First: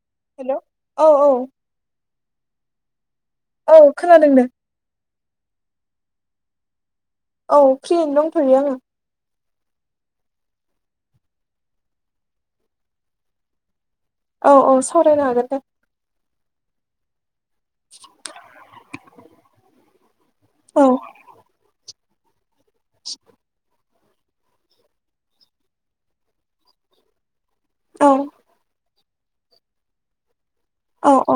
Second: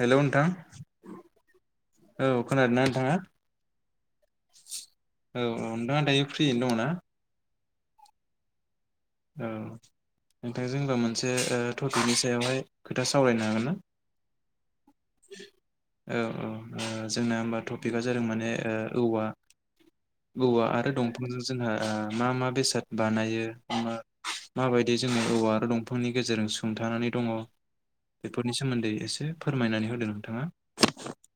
हेल' नोंथां हेलौ औ औ औ खोनादोंना नोंथांङा? औ खोनादोंनो औ औ नोंथांङा दायो फ्रियैनो दंङना औ फ्रियैनो दंथयो आंङो औ नोंथां जोंबो मोनसे टपिकनि सायावहाय खोथा सावरायनो हागोन ना? औ औ सावरायनो हागोन दे औ औ ओ जोंना होमबा टपिकआ जादों माने ओ औवा औवा औ आरो दंफांजों जोंहा मा मा बेसाद बानायो? माबायदि जोंङो औवा आरो दंफांनि गेजेरजों सुंथानानै दंङ। औ बेफोरनि सोमोन्दै एसे फोरमायनानै होदो नोंथांङा। औ औ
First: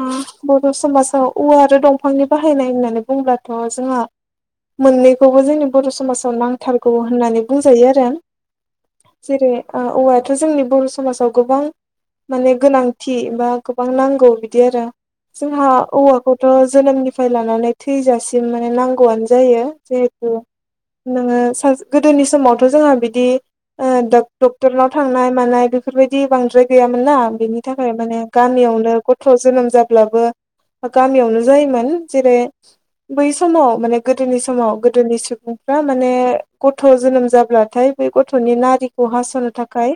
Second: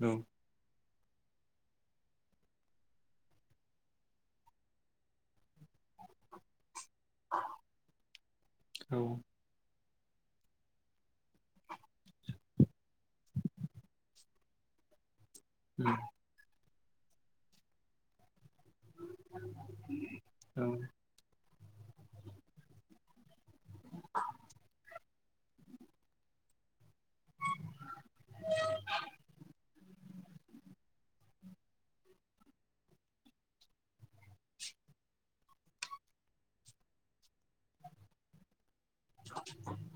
उम बर' समाजाव औवा आरो दंफांनि बाहायनाय होननानै बुंब्लाथ' जोंहा मोननैखौबो जोंनि बर' समाजाव नांगौ। थारगौ होननानै बुंजायो आरो आं औ जेरै ओ औवायाथ' जोंनि बर' समाजाव गोबां माने गोनांथि। बा गोबां नांगौ बिदि आरो जोंहा उम औवाखौथ' जोनोमनिफ्राय लानानै थैजासिम बि माने नांगौआनो जायो जिहेथु औ नोंङो गोदोनि समावथ' जोंहा बिदि ओ डक डक्टरनाव थांनाय मानाय बेफोर बायदि बांद्राय गैयामोन ना बेनि थाखाय माने। गामियावनो गथ' जोनोम जाब्लाबो गामियावनो जायोमोन जेरै बै समाव माने गोदोनि समाव गोदोनि सुबुंफ्रा माने गथ' जोनोम जाब्लाथाय। बे गथ'नि नारि खौ हास'नो थाखाय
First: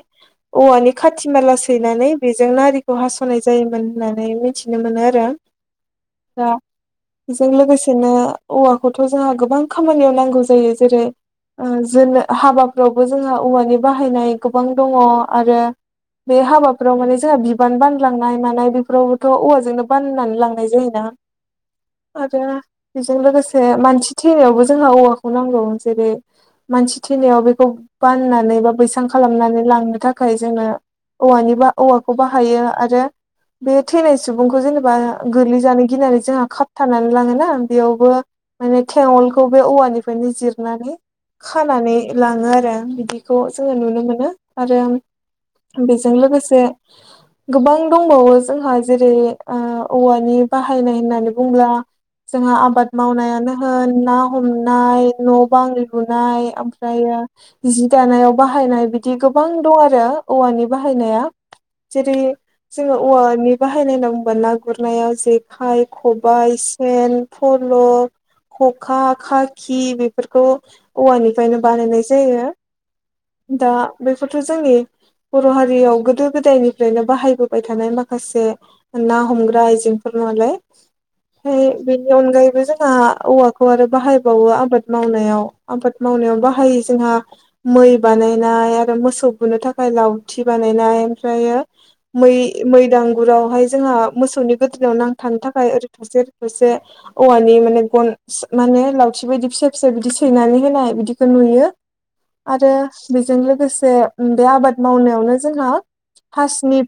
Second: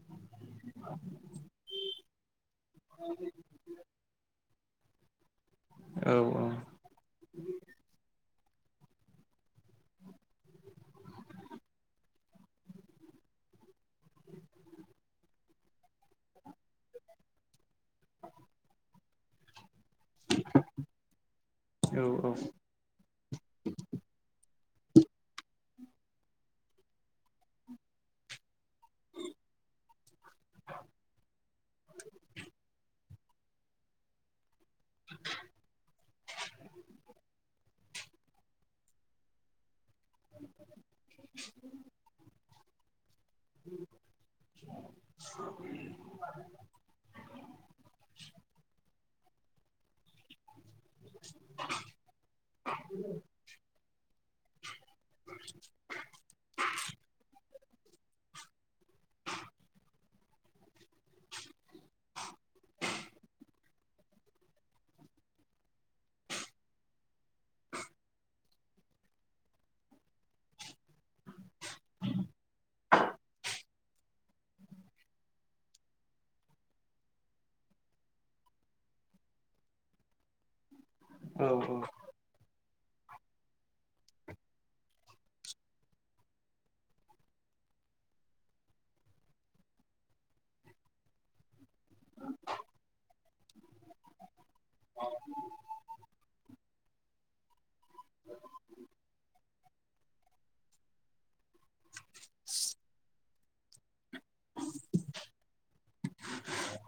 औवानि खाथि माला सैनानै बेजों नारिखौ हास' मोन होननानै मिथिनो मोनो आरो औ दा बेजों लोगोसेनो औवाखौथ' जोंहा गोबां खामानियाव नांगौ जायो जेरै ओ जोनो हाबाफ्रावबो जोंहा औवानि बाहायनाय गोबां दंङ आरो। बे हाबाफोराव माने जोंहा बिबान बानलांनाय मानाय बेफोरावबोथ' औवाजोंनो बाननानै लांनाय जायोना औ आरो बेजों लोगोसे मानसि थैनायावबो जोंहा औवाखौ नांगौ जेरै मानसि थैनायाव बेखौ बाननानै बा बैसां खालामनानै लांनो थाखाय जोङो औवानि बा औवाखौ बाहायो। आरो बे थैनाय सुबुंखौ जेनेबा गोगलै जानो गिनानै जोंहा खाबथानानै लाङोना। बेयावबो माने थेवलखौ बे औवानिफ्रायनो जिरनानै खानानै लाङो आरो बिदिखौ जोङो नुनो मोनो आरो। बेजों लोगोसे गोबां दंबावो जोंहा जेरै ओ औवानि बाहायनाय होननानै बुंब्ला जोंहा आबाद मावनायानो होन ना हमनाय। न' बां लुनाय ओमफ्राय। जि दानायाव बाहायनाय बिदि गोबां दं आरो औवानि बाहायनाया जेरै जोङो औवानि बाहायनाय होनना बुब्ला गुरनायाव जेखाइ, खबाइ, सेन फल। खखा खाखि बेफोरखौ औवानिफ्रायनो बानायनाय जायो। दा बेखौथ' जोंनि बर' हारियाव गोदो गोदायनिफ्रायनो बाहायबोबाय थानाय माखासे ना हमग्रा आइजें। औ बेनि अनगायैबो जोंहा औवाखौ आरो बाहायो आबाद मावनायाव आबाद मावनायाव बाहाय जोंहा मै बानायनाय आरो मोसौ मोसौ बुनो थाखाय लावथि बानायनाय ओमफ्रायो मै मै दांगुरावहाय जोंहा मोसौनि गोदाव नांथानो थाखाय ओरै फारसे ओरै फारसे औवानि माने गन माने लावथि बायदि फिसा फिसा बिदि सैनानै होनाय बिदिखौ नुयो आरो जों लोगोसे बे आबाद मावनायनो जोंहा हासिनि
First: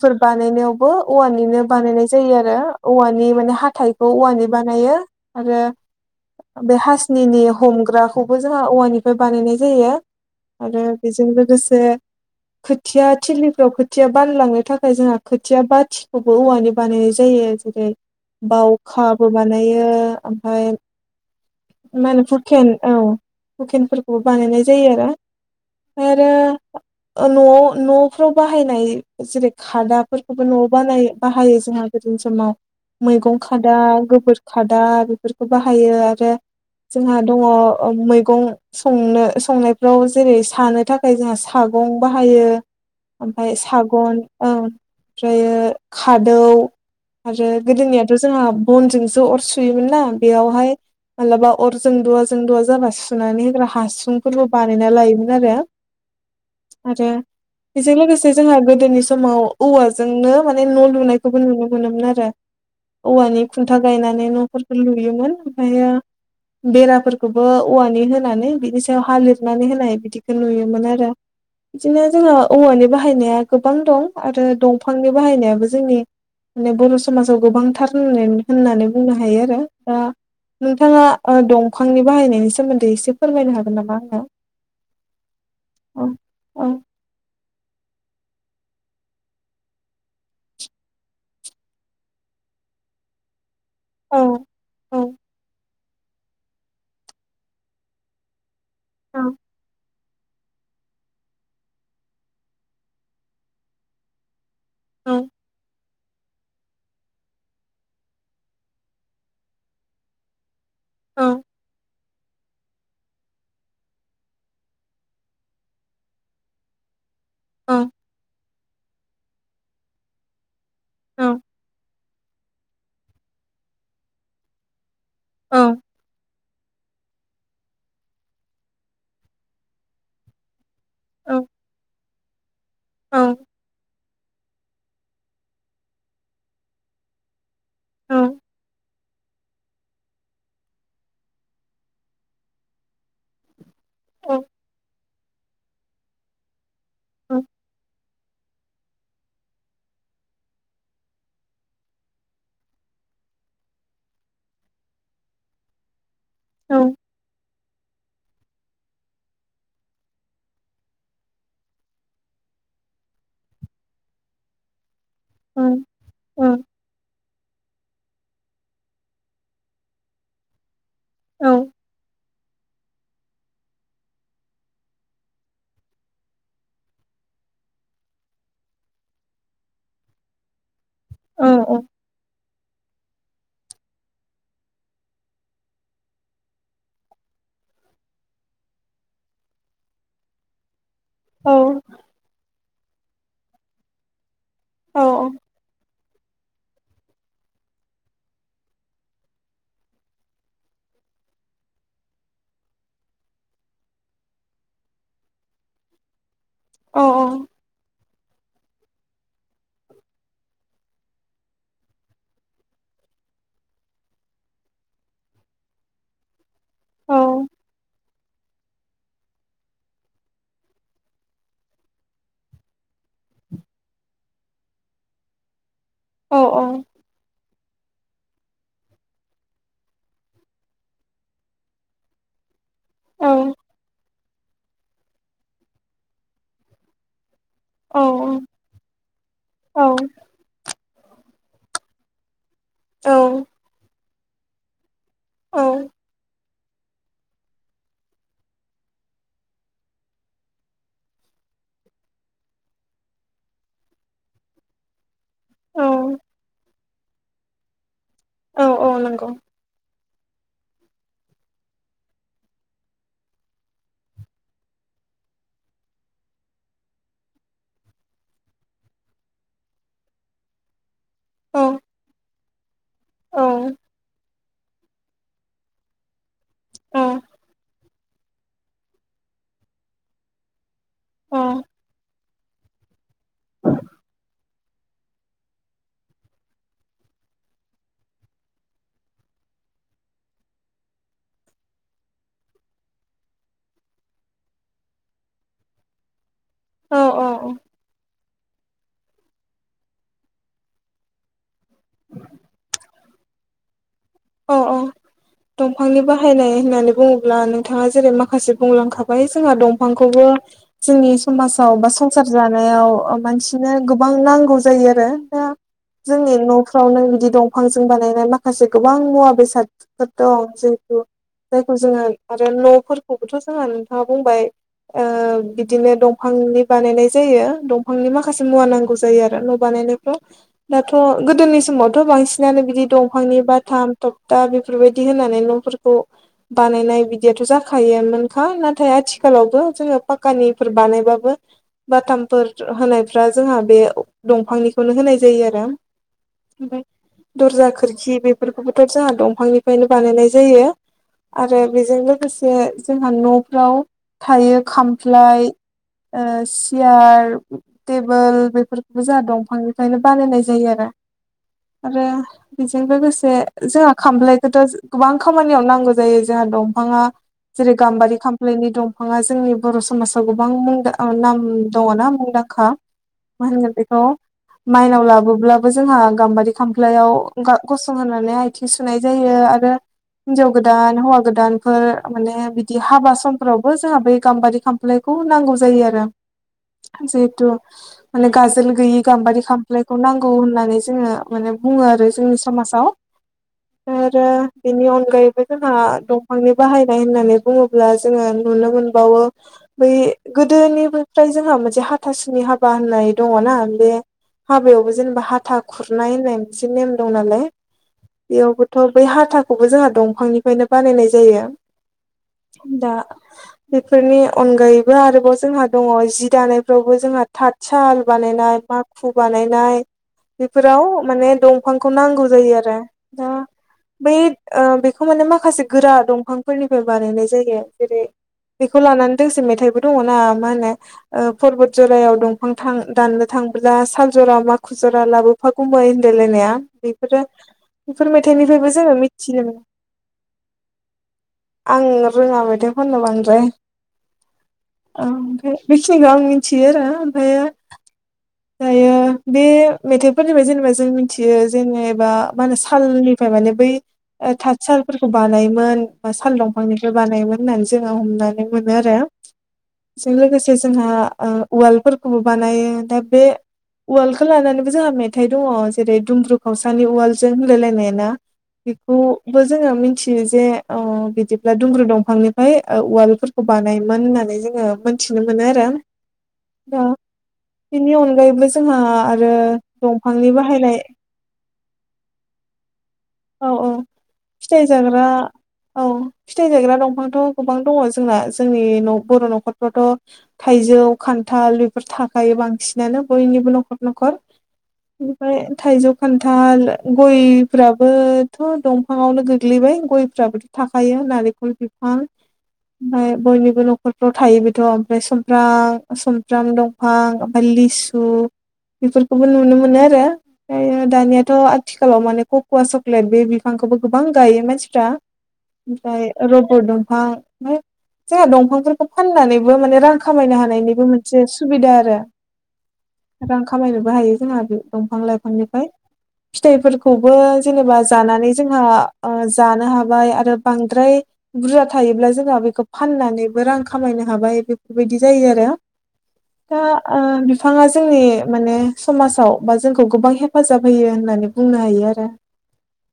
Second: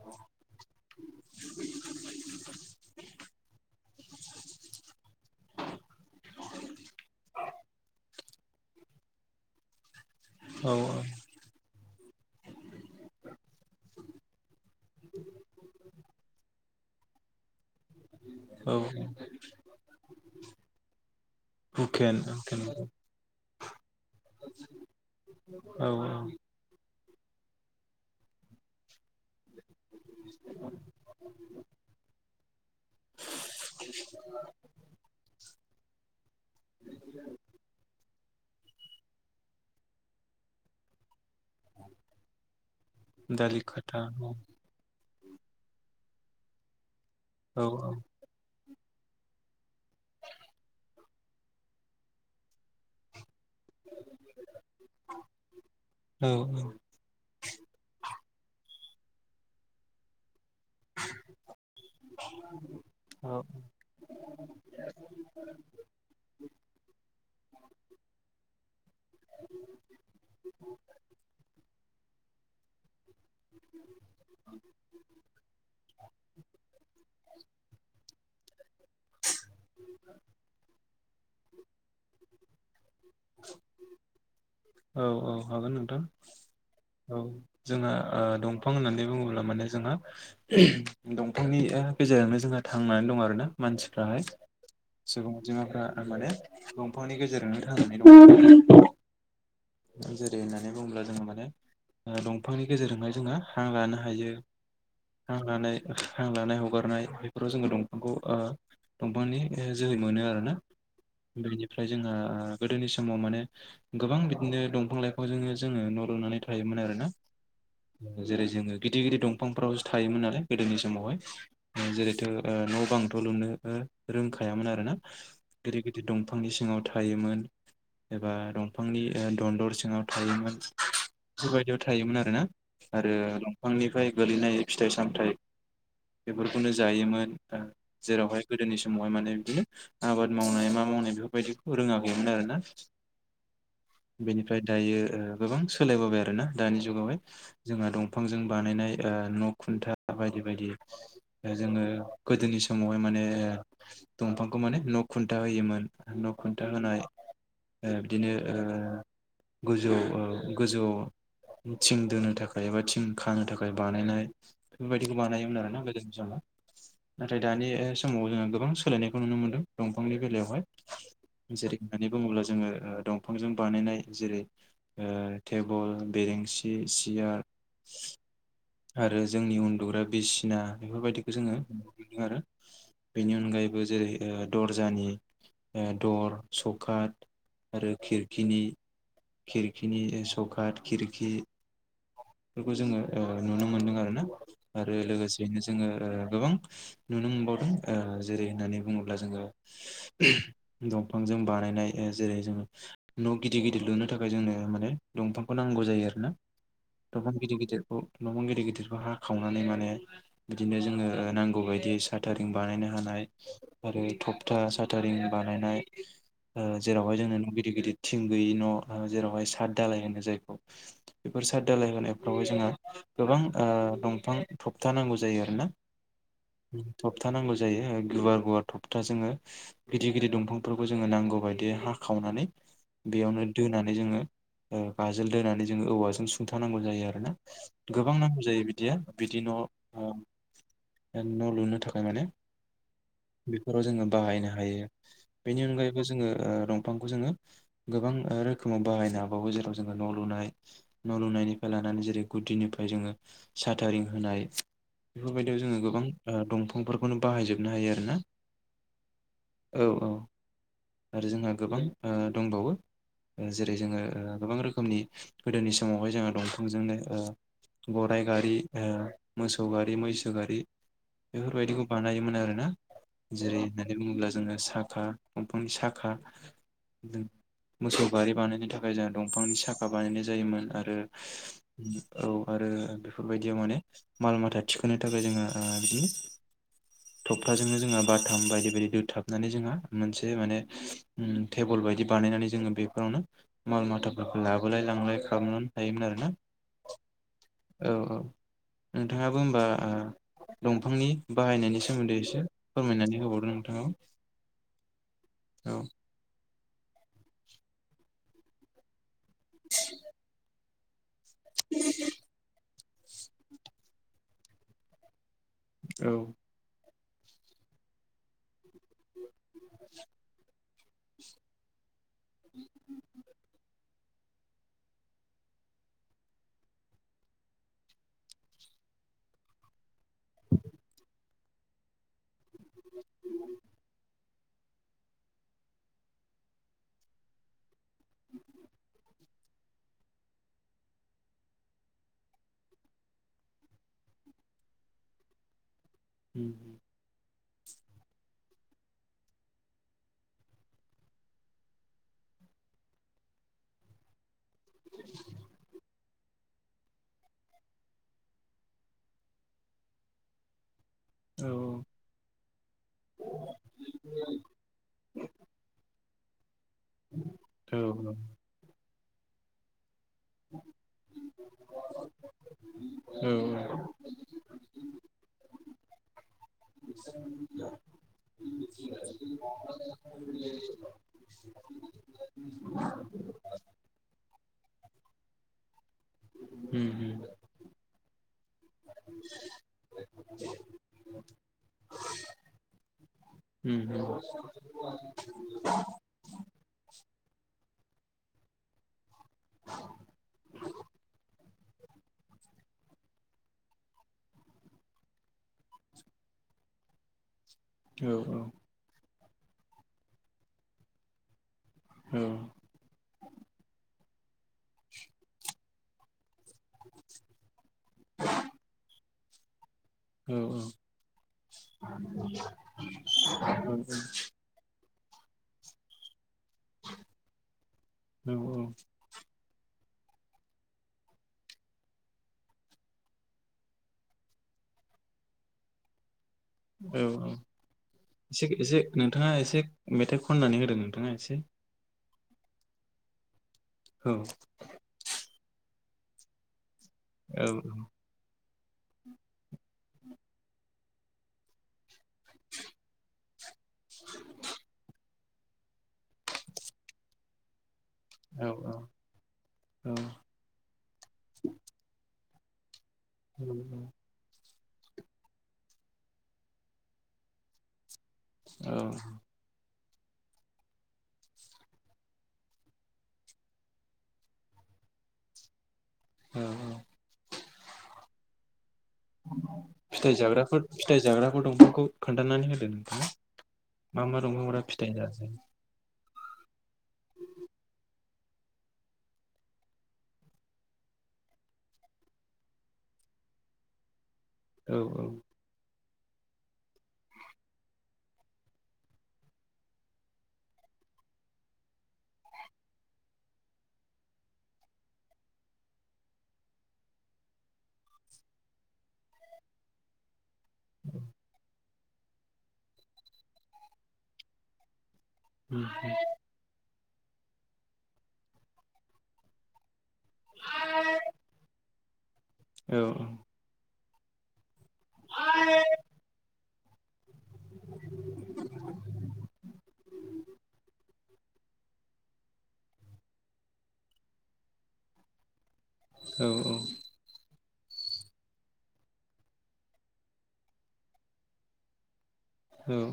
जायो आरो औवानि माने हाथाइखौ औवानै बानायो आरो बे हासिशनिनि हमग्राखौबो जोंहा औवानिफ्राय बानायनाय जायो। औ आरो बेजों लोगोसे खोथिया थिलिफ्राव खोथिया बानलांनो थाख ओमफ्राय जोंहा खोथिया बाथिखौबो औवानि बानायनाय जायो जेरै औ बावखाबो बानायो ओमफ्राय मा होनो हुकेन औ हुकेनफोरखौबो बानायनाय जायो आरो। ओमफाय औ आरो ओ न'आव न'फ्राव बाहायनाय जेरै - खादाफोरखौबो न'आव बानाय बाहायो जोंहा गोदोनि समाव। मैगं खादा गोबोर खादा बेफोरखौ बाहायो आरो जोंहा दङ मैगं संनो संनायफ्राव जेरै सानो थाखाय जोंहा साग गं बाहायो ओमफ्राय दालि खाथा सागं औ ओमफ्रायो खादौ आरो औ गोदोनियाथ' जोंहा बनजोंसो सो अर सुयोमोन ना बेयावहाय मालाबा अर जोंदवा जोंदुवा जाबा सुनानै होग्रा हासुं फोरबो बानायना लायोमोन आरो। औ औ। आरो बेजों लोगोसे जोंहा गोदोनि समाव औवाजोंनो माने न' लुनायखौबो नुनो मोनोमोन आरो औ औवानि खुन्था गायनानै न'फोरखौ लुयोमोन ओमफ्रायो बेराफोरखौबो औवानि होनानै बिनि सायाव हा लिरनानै होनाय बिदिखौ नुयोमोन आरो। बिदिनो जोङो औवानि बाहायनाया गोबां दं आरो दंफांनि बाहायनायाबो जोंनि माने बर' समाजाव गोबांथार होन होननानै बुंनो हायो आरो दा नोंथाङा दंफांनि ओ बाहायनायनि सोमोन्दै एसे फोरमायनो हागोन नामा आंनो? औ औ हागोन नोंथां औ औ औ। जोंहा ओ दंफां होननानै बुङोब्ला माने जोंहा दं फांनि गेजेरजोंनो जोंहा थांनानै दं आरोना औ मानसिफ्राहाय सुबुं अनजिमाफ्रा आ माने दंफांनि गेजेरावनो थांनानै दं। औ। जेरै होननानै बुङोब्ला जोङो माने ओ दंफांनि गेजेरजोंहाय जोङो हां लानो हायो। औ हां लानाय हां लानाय हगारनाय बेफोराव जोङो दंफांखौ ओ दंफांनि जोहै मोनो आरोना। औ बेनिफ्राय जोंहा गोदोनि समाव माने गोबां बिदिनो दंफां लाइफांजोंनो जोङो न' लुनानै थायोमोन आरो ना औ जेरै जोङो गिदिर गिदिर दंफांफोरावसो थायोमोन नालाय गोदोनि औ समावहाय जेरै ओ न' बांथ' लुनो रोंखायामोन आरोना, औ गिदिर गिदिर दं फांनि सिङाव थायोमोन एबा दंफांनि ओ दन्दर सिङाव थायोमोन। औ बेफोरबायदियाव थायोमोन आरोना आरो औ दंफांनिफ्राय गोलैनाय फिथाइ सामथाइ बेफोरखौनो जायोमोन औ जेरावहाय गोदोनि समावहाय माने बिदिनो आबाद मावनाय मा मावनाय बेफोरबायदिखौ रोङाखैमोन आरो ना। औ बेनिफ्राय दायो ओ गोबां सोलायबोबाय आरोना दानि जुगावहाय जोंहा दंफांजों बानायनाय ओ न' खुन्था बायदि बायदि जोङो गोदोनि समावहाय माने दंफांखौ माने न' खुन्था होयोमोन। न' खुन्था औ होनाय ओ बिदिनो ओ गोजौ ओ गोजौ थिं दोननो थाखाय एबा थिं खानो थाखाय बानायनाय बेफोरबायदि बानायोमोन औ आरोना गोदोनि समाव, औ नाथाय दानि समाव जोङो गोबां सोलायनायखौ नुनो मोनदों दंफांनि बेलायावहाय औ जेरै होननानै बुङोब्ला जोङो ओ दंफांजों बानायनाय जेरै ओ टेबोल, बेरेन्सि, सियार आरो जोंनि उन्दुग्रा बिसिना बेफोरबायदिखौ औ जोङो नुनो मोनदों आरो। बेनि अनगायैबो जेरै ओ दर्जानि ओ दर सौकाट आरो खिरखिनि खिरखिनि सौकाद खिरखि औ फोरखौ जोङो ओ नुनो मोनदों आरो ना, आरो लोगोसेयैनो जोङो ओ गोबां नुनो मोनबावदों ओ जेरै होननानै बुङोब्ला जोङो दंफांजों जों बानायनाय जेरै जों न' गिदिर गिदिर लुनो थाखाय जोंनो माने दंफांखौ नांगौ जायो आरो ना। औ दंफां गिदिर गिदिरखौ दंफां गिदिर गिदिरखौ हाखावनानै माने बिदिनो जोङो नांगौ बायदियै साटारिं बानायनो हानाय आरो थखथा साटारिं बानायनाय ओ जेरावहाय जोंनो न' गिदिर गिदिर थिं गैयि न' जेरावहाय साथ धालाय होनो जायखौ बेफोर साथ धालाय होनायफ्रावहाय जोंहा गोबां दंफां थखथा नांगौ जायो आरोना। थखथा नांगौ जायो गुवार गुवार थखथा। जोङो गिदिर गिदिर दंफांफोरखौ जोङो नांगौ बायदियै हाखावनानै बेयावनो दोनानै जोङो गाजोल दोनानै जोङो औवाजों सुंथानांगौ जायो आरोना। गोबां नांगौ जायो बिदिया बिदि न' न' लुनो थाखाय माने बेफोराव जोङो बाहायनो हायो। बेनि अनगायैबो जोङो ओ दंफांखौ जोङो गोबां रोखोमाव बाहायनो हाबावो जेराव जोङो न' लुनाय न' लुनायनिफ्राय लानानै जेरै गुदिनिफाय जोङो साटारिं होनाय बेफोरबायदियाव औ जोङो गोबां ओ दंफांफोरखौनो बाहायजोबनो हायो आरो ना। औ औ नंगौ। औ औ आरो जोंहा गोबां ओ दंबावो। जेरै जोङो गोबां रोखोमनि गोदोनि समावहाय जोंहा दंफांजोंनो ओ गराइ गारि, ओ मोसौ गारि, मैसो गारि औ बेफोरबायदिखौ बानायोमोन आरोना। औ जेरै होननानै बुङोब्ला जोङो साखा दंफांनि साखा औ मोसौ गारि बानायनो थाखाय जोंहा दंफांनि साखा बानायनाय जायोमोन आरो औ औ आरो बेफोरबायदियाव माने माल माथा थिखोनो थाखाय जोङो ओ बिदिनो थख्थाजोंनो जोङा बाथाम बायदि बायदि दोथाबनानै जोंहा मोनसे माने उम थेबोल बायदि बानायनानै जोङो बेफोरावनो माल-माथाफोरखौ लाबोलाय लांलाय खालामोमोन। थायोमोन आरोना औ औ नोंथाङाबो होमबा ओ दंफांनि बाहायनायनि सोमोन्दै एसे फोरमायनानै होबावदो नोंथाङा। औ औ औ दंफांनि बाहायनाय होननानै बुङोब्ला नोंथाङा जेरै माखासे बुंलांखा बाय जोंहा दंफांखौबो जोंनि समाजाव बा संसार जानायाव मानसिनो गोबां नांगौ जायो आरो दा जोंनि न'फ्राव नों बिदि दंफांजों बानायनाय माखासे गोबां मुवा-बेसादफोर दं जिहेथु जायखौ जोङो आरो न'फोरखौबोथ' जोंहा नोंथाङा बुंबाय ओ बिदिनो दंफांनि बानायनाय जायो दंफांनि माखासे मुवा नांगौ जायो आरो न' बानायनाय दाथ' गोदोनि समावथ' बांसिनानो बिदि दंफांनि बा थख्था बेफोरबायदि होनानै न'फोरखौ बानायनाय बिदियाथ' जा‌ खायोयामोनोखा नाथाय आथि खालावबो जोङो फाक्कानिफोर बानायबाबो बाथामफोर होनायफ्रा जोंहा बे दंफांनिखौनो होनाय जायो आरो उम दरजा-खोरखि बेफोरखौबोथ' जोंहा दंफांनिफ्रायनो बानायनाय जायो। आरो बेजों लोगोसे जोंहा न'फ्राव थायो खामफ्लाय, ओ सियार, टेबोल बेफोरखौबो जाहा दंफांनिफ्रायनो बानायनाय जायो आरो औ आरो बेजों लोगोसे जोहा खामफ्लायखौथ' गोबां खामानियाव नांगौ जायो जोंहा दं फाङा जेरै- औ गाम्बारि खामफ्लायनि दंफाङा जोंनि बर' समाज आव गोबां मुंदां ओ नाम दङना मुंदांखा। औ मा होनगोन बेखौ माइनाव लाबोब्लाबो जोंहा गाम्बारि खामफ्लायाव गा- गसं होनानै आथिं सुनाय जायो आरो हिनजाव गोदान हौवा गोदानफोर माने बिदि हाबा समफ्रावबो जोंहा बै गाम्बारि खामफ्लायखौ नांगौ जायो आरो। उम उम जिहेथु माने गाजोल गैयि गाम्बारि खामफ्लायखौ नांगौ होननानै जोङो माने बुङो आरो जोंनि समाजाव। उम औ ओमफाय आरो बेनि अनगायैबो जोंहा दंफांनि बाहायनाय होननानै बुङोब्ला जोङो नुनो नुनो मोनबावो बै गोदोनिबोफ्राय जोंहा मोनसे हाथासुनि हाब बा होननाय दङना बे हाबायावबो जेनेबा हाथा खुरनाय होननाय मोनसे नेम दं नालाय औ बेयावबोथ' बै हाथाखौबो जोंहा दंफांनिफ्रायनो बानायनाय जायो औ दा बेफोरनि अनगायैबो आरोबाव जोंहा दङ जि दानायफ्रावबो जोंहा थातसाल बानायनाय माखु बानायनाय बेफोराव माने दंफांखौ नांगौ जायो आरो दा बै ओ बेखौ माने माखासे गोरा दंफां फोरनिफ्राय बानायनाय जायो जेरै औ बेखौ लानानै दोंसे मेथाइबो दङना मा होनो ओ पर्बत जरायाव दफां थां दाननो थांबोला साल जरा माखु जरा लाबोफा गुमै होनलायलायनाया औ बेफोरो औ बेफोर एसे मेथाइनिफ्रायबो एसे जोङो नोंथाङा मिथिनो एसे मोनो मेथाइ खननानै होदो नोंथाङा एसे ङा रोङा मेथाइ खननो बांद्राय औ औ ओमफ्राय बिखिनिखौ आं मिनथियो रा औ दायो बे मेथाइफोरनिफ्राय जेनेबा जों मिथियो जेनेबा मा होनो सालनिफ्राय माने बै ओ थाथ सालफोरखौ बानायोमोन बा साल दंफांनिफ्राय बानायोमोन होननानै जोंहा हमनानै औ मोनो आरो औ बेजों लोगोसे जोंहा ओ उवालफोरखौबो बानायो दा बे औ उवालखौ लानानैबो जोंहा मेथाइ दङ जेरै दुमब्रु खावसानि उवाल जों होनलायलायनाया ना औ बेखौबो जोङो मिन थियो जे ओ बिदिब्ला दुंब्रु दंफांनिफ्राय ओ उवालफोरखौ बानायोमोन होननानै जोङो मिनथिनो मोनो आरो औ दा बेनि अनगायैबो ज जोंहा आरो फिथाइ दंफांनि जाग्राफोर बाहायनाय फिथाइ जाग्राफोर दंफांखौ खोन्थानानै होदो औ औ मा मा दंफांफोरा फिथाइ [inaudible] औ फिथाइ थायग्रा दंफांथ' गोबां दङ जोंना जोंनि बर' न'खरफ्रावथ' थायजौ जौ खान्थाल बेफोर थाखायो बांसिनानो बयनिबो न'खर न'खर औ औ ओमफाय थाइजौ खान्थाल गयफ्राबोथ' दंफाङावनो गोग्लैबाय गयफ्राबोथ' थाखायो नारेंखल बिफां [inaudible] ओमफ्राय बयनिबो न'खरफ्राव थायो बेथ' ओमफ्राय सुमफ्रां सुमफ्राम दंफां ओमफ्राय लिसु बेफोरखौबो नुनो मोनो आरो ओमफ्राय दानियाथ' आथिखालाव माने कक'वा चक्लेट बे बिफांखौबो गोबां गायो मानसिफ्रा। उम ओमफाय रबर दंफां ओमफाय जोंहा दंफांफोरखौ फाननानैबो माने रां खामायनो हानायनिबो उम मोनसे सुबिदा आरो औ रां खामायनोबो हायो जोंहा बेफ दंफां लाइफांनिफ्राय फिथाइफोरखौबो जेनेबा जानानै जोंहा ओ जानो हाबाय आरो बांद्राय बुरजा थायोब्ला जोंहा बेखौ फाननानैबो रां खामायनो हाबाय बेफोरबायदि जायो आरो औ दा ओ बिफाङा जोंनि माने समाजाव बा जोंखौ गोबां हेफाजाब होयो होननानै बुंनो हायो आरो औ